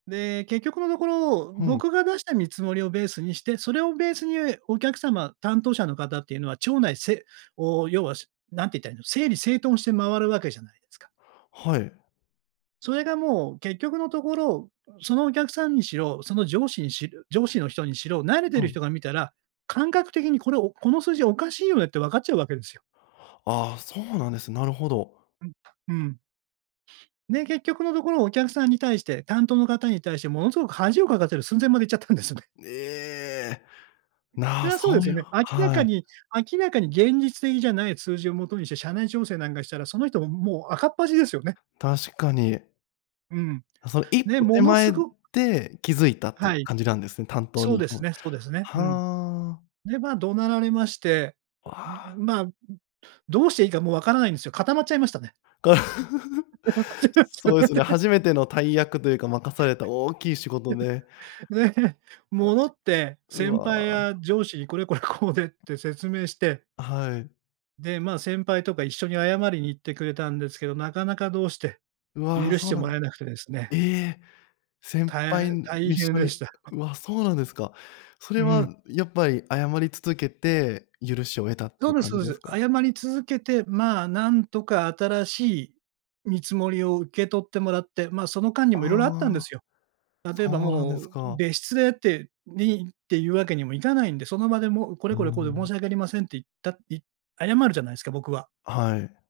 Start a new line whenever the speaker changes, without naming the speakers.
で、結局のところ、
ふん。
僕が出した見積もりをベースにして、それをベースにお客様、担当者の方っていうのは、ちょうないせおう、要はすなんていったらいいの、整理整頓して回るわけじゃないですか。
はい。
それがもう、結局のところ、そのお客さんにしろ、その上司にし上司の人にしろ、慣れて
う
る
ん。
人が見たら、感覚的にこれおこの数字おかしいよねって、わかっちゃうわけですよ。
ああ、そうなんです、なるほど。
うん、うん。で、結局のところ、お客さんに対して、担当の方に対してものすごく恥をかかせる寸前まで行っちゃったんですね。
ええ、
そ
な、
れはそうで
そ
す
うい
よ
う
ね。明ら
は
か
い。
に明らかに現実的じゃない数字をもとにして、社内調整なんかしたら、その人ももう赤っ恥ですよね。
確かに。
うん。
その一
で、
歩手
ものす
前
ご
で気づいたってい
は
う
い。
感じなんですね、担当
そう
に行
で
く
す
も
ねそうですね。うん。
はあ。
で、ま、怒鳴られまして。うう
ああ。
んん、まあ、う、どうしていいかもうわからないんですよ。固まっちゃいましたね。間違っちゃっ
そうですね。
て。
初めての大役というか、任された大きい仕事で。
で、
ま
戻
じ
って
う
先輩
わ。
や上司に、これこれこうでって説明して。
あ、はい。
で、ま、先輩とか一緒に謝りに行ってくれたんですけど、なかなかどうして、
うわ、
許し
そう
て
な
も
んで
らえなくてです
え
ね。
え、先
た
輩、
い
ん、
大
一
変
緒
で
に
した。
わ、そうなんですか。それ
う
は
ん。
やっぱり謝り続けて許しを得たってい
そ
う
うです
感
そ
じ
う
で
で
す
す。
か？
謝り続けて、まあ、なんとか新しい見積もりを受け取ってもらって、ま、その間にも色々あったんで
ああ。
すよ。例えば、
そうなんで
も
す
う
か。
別室でってにっていうわけにもいかないんで、その場でもうこ
う
れこ
ー
れこうで申
ん。
し訳ありませんって言った、いっ謝るじゃないですか、僕は。
はい。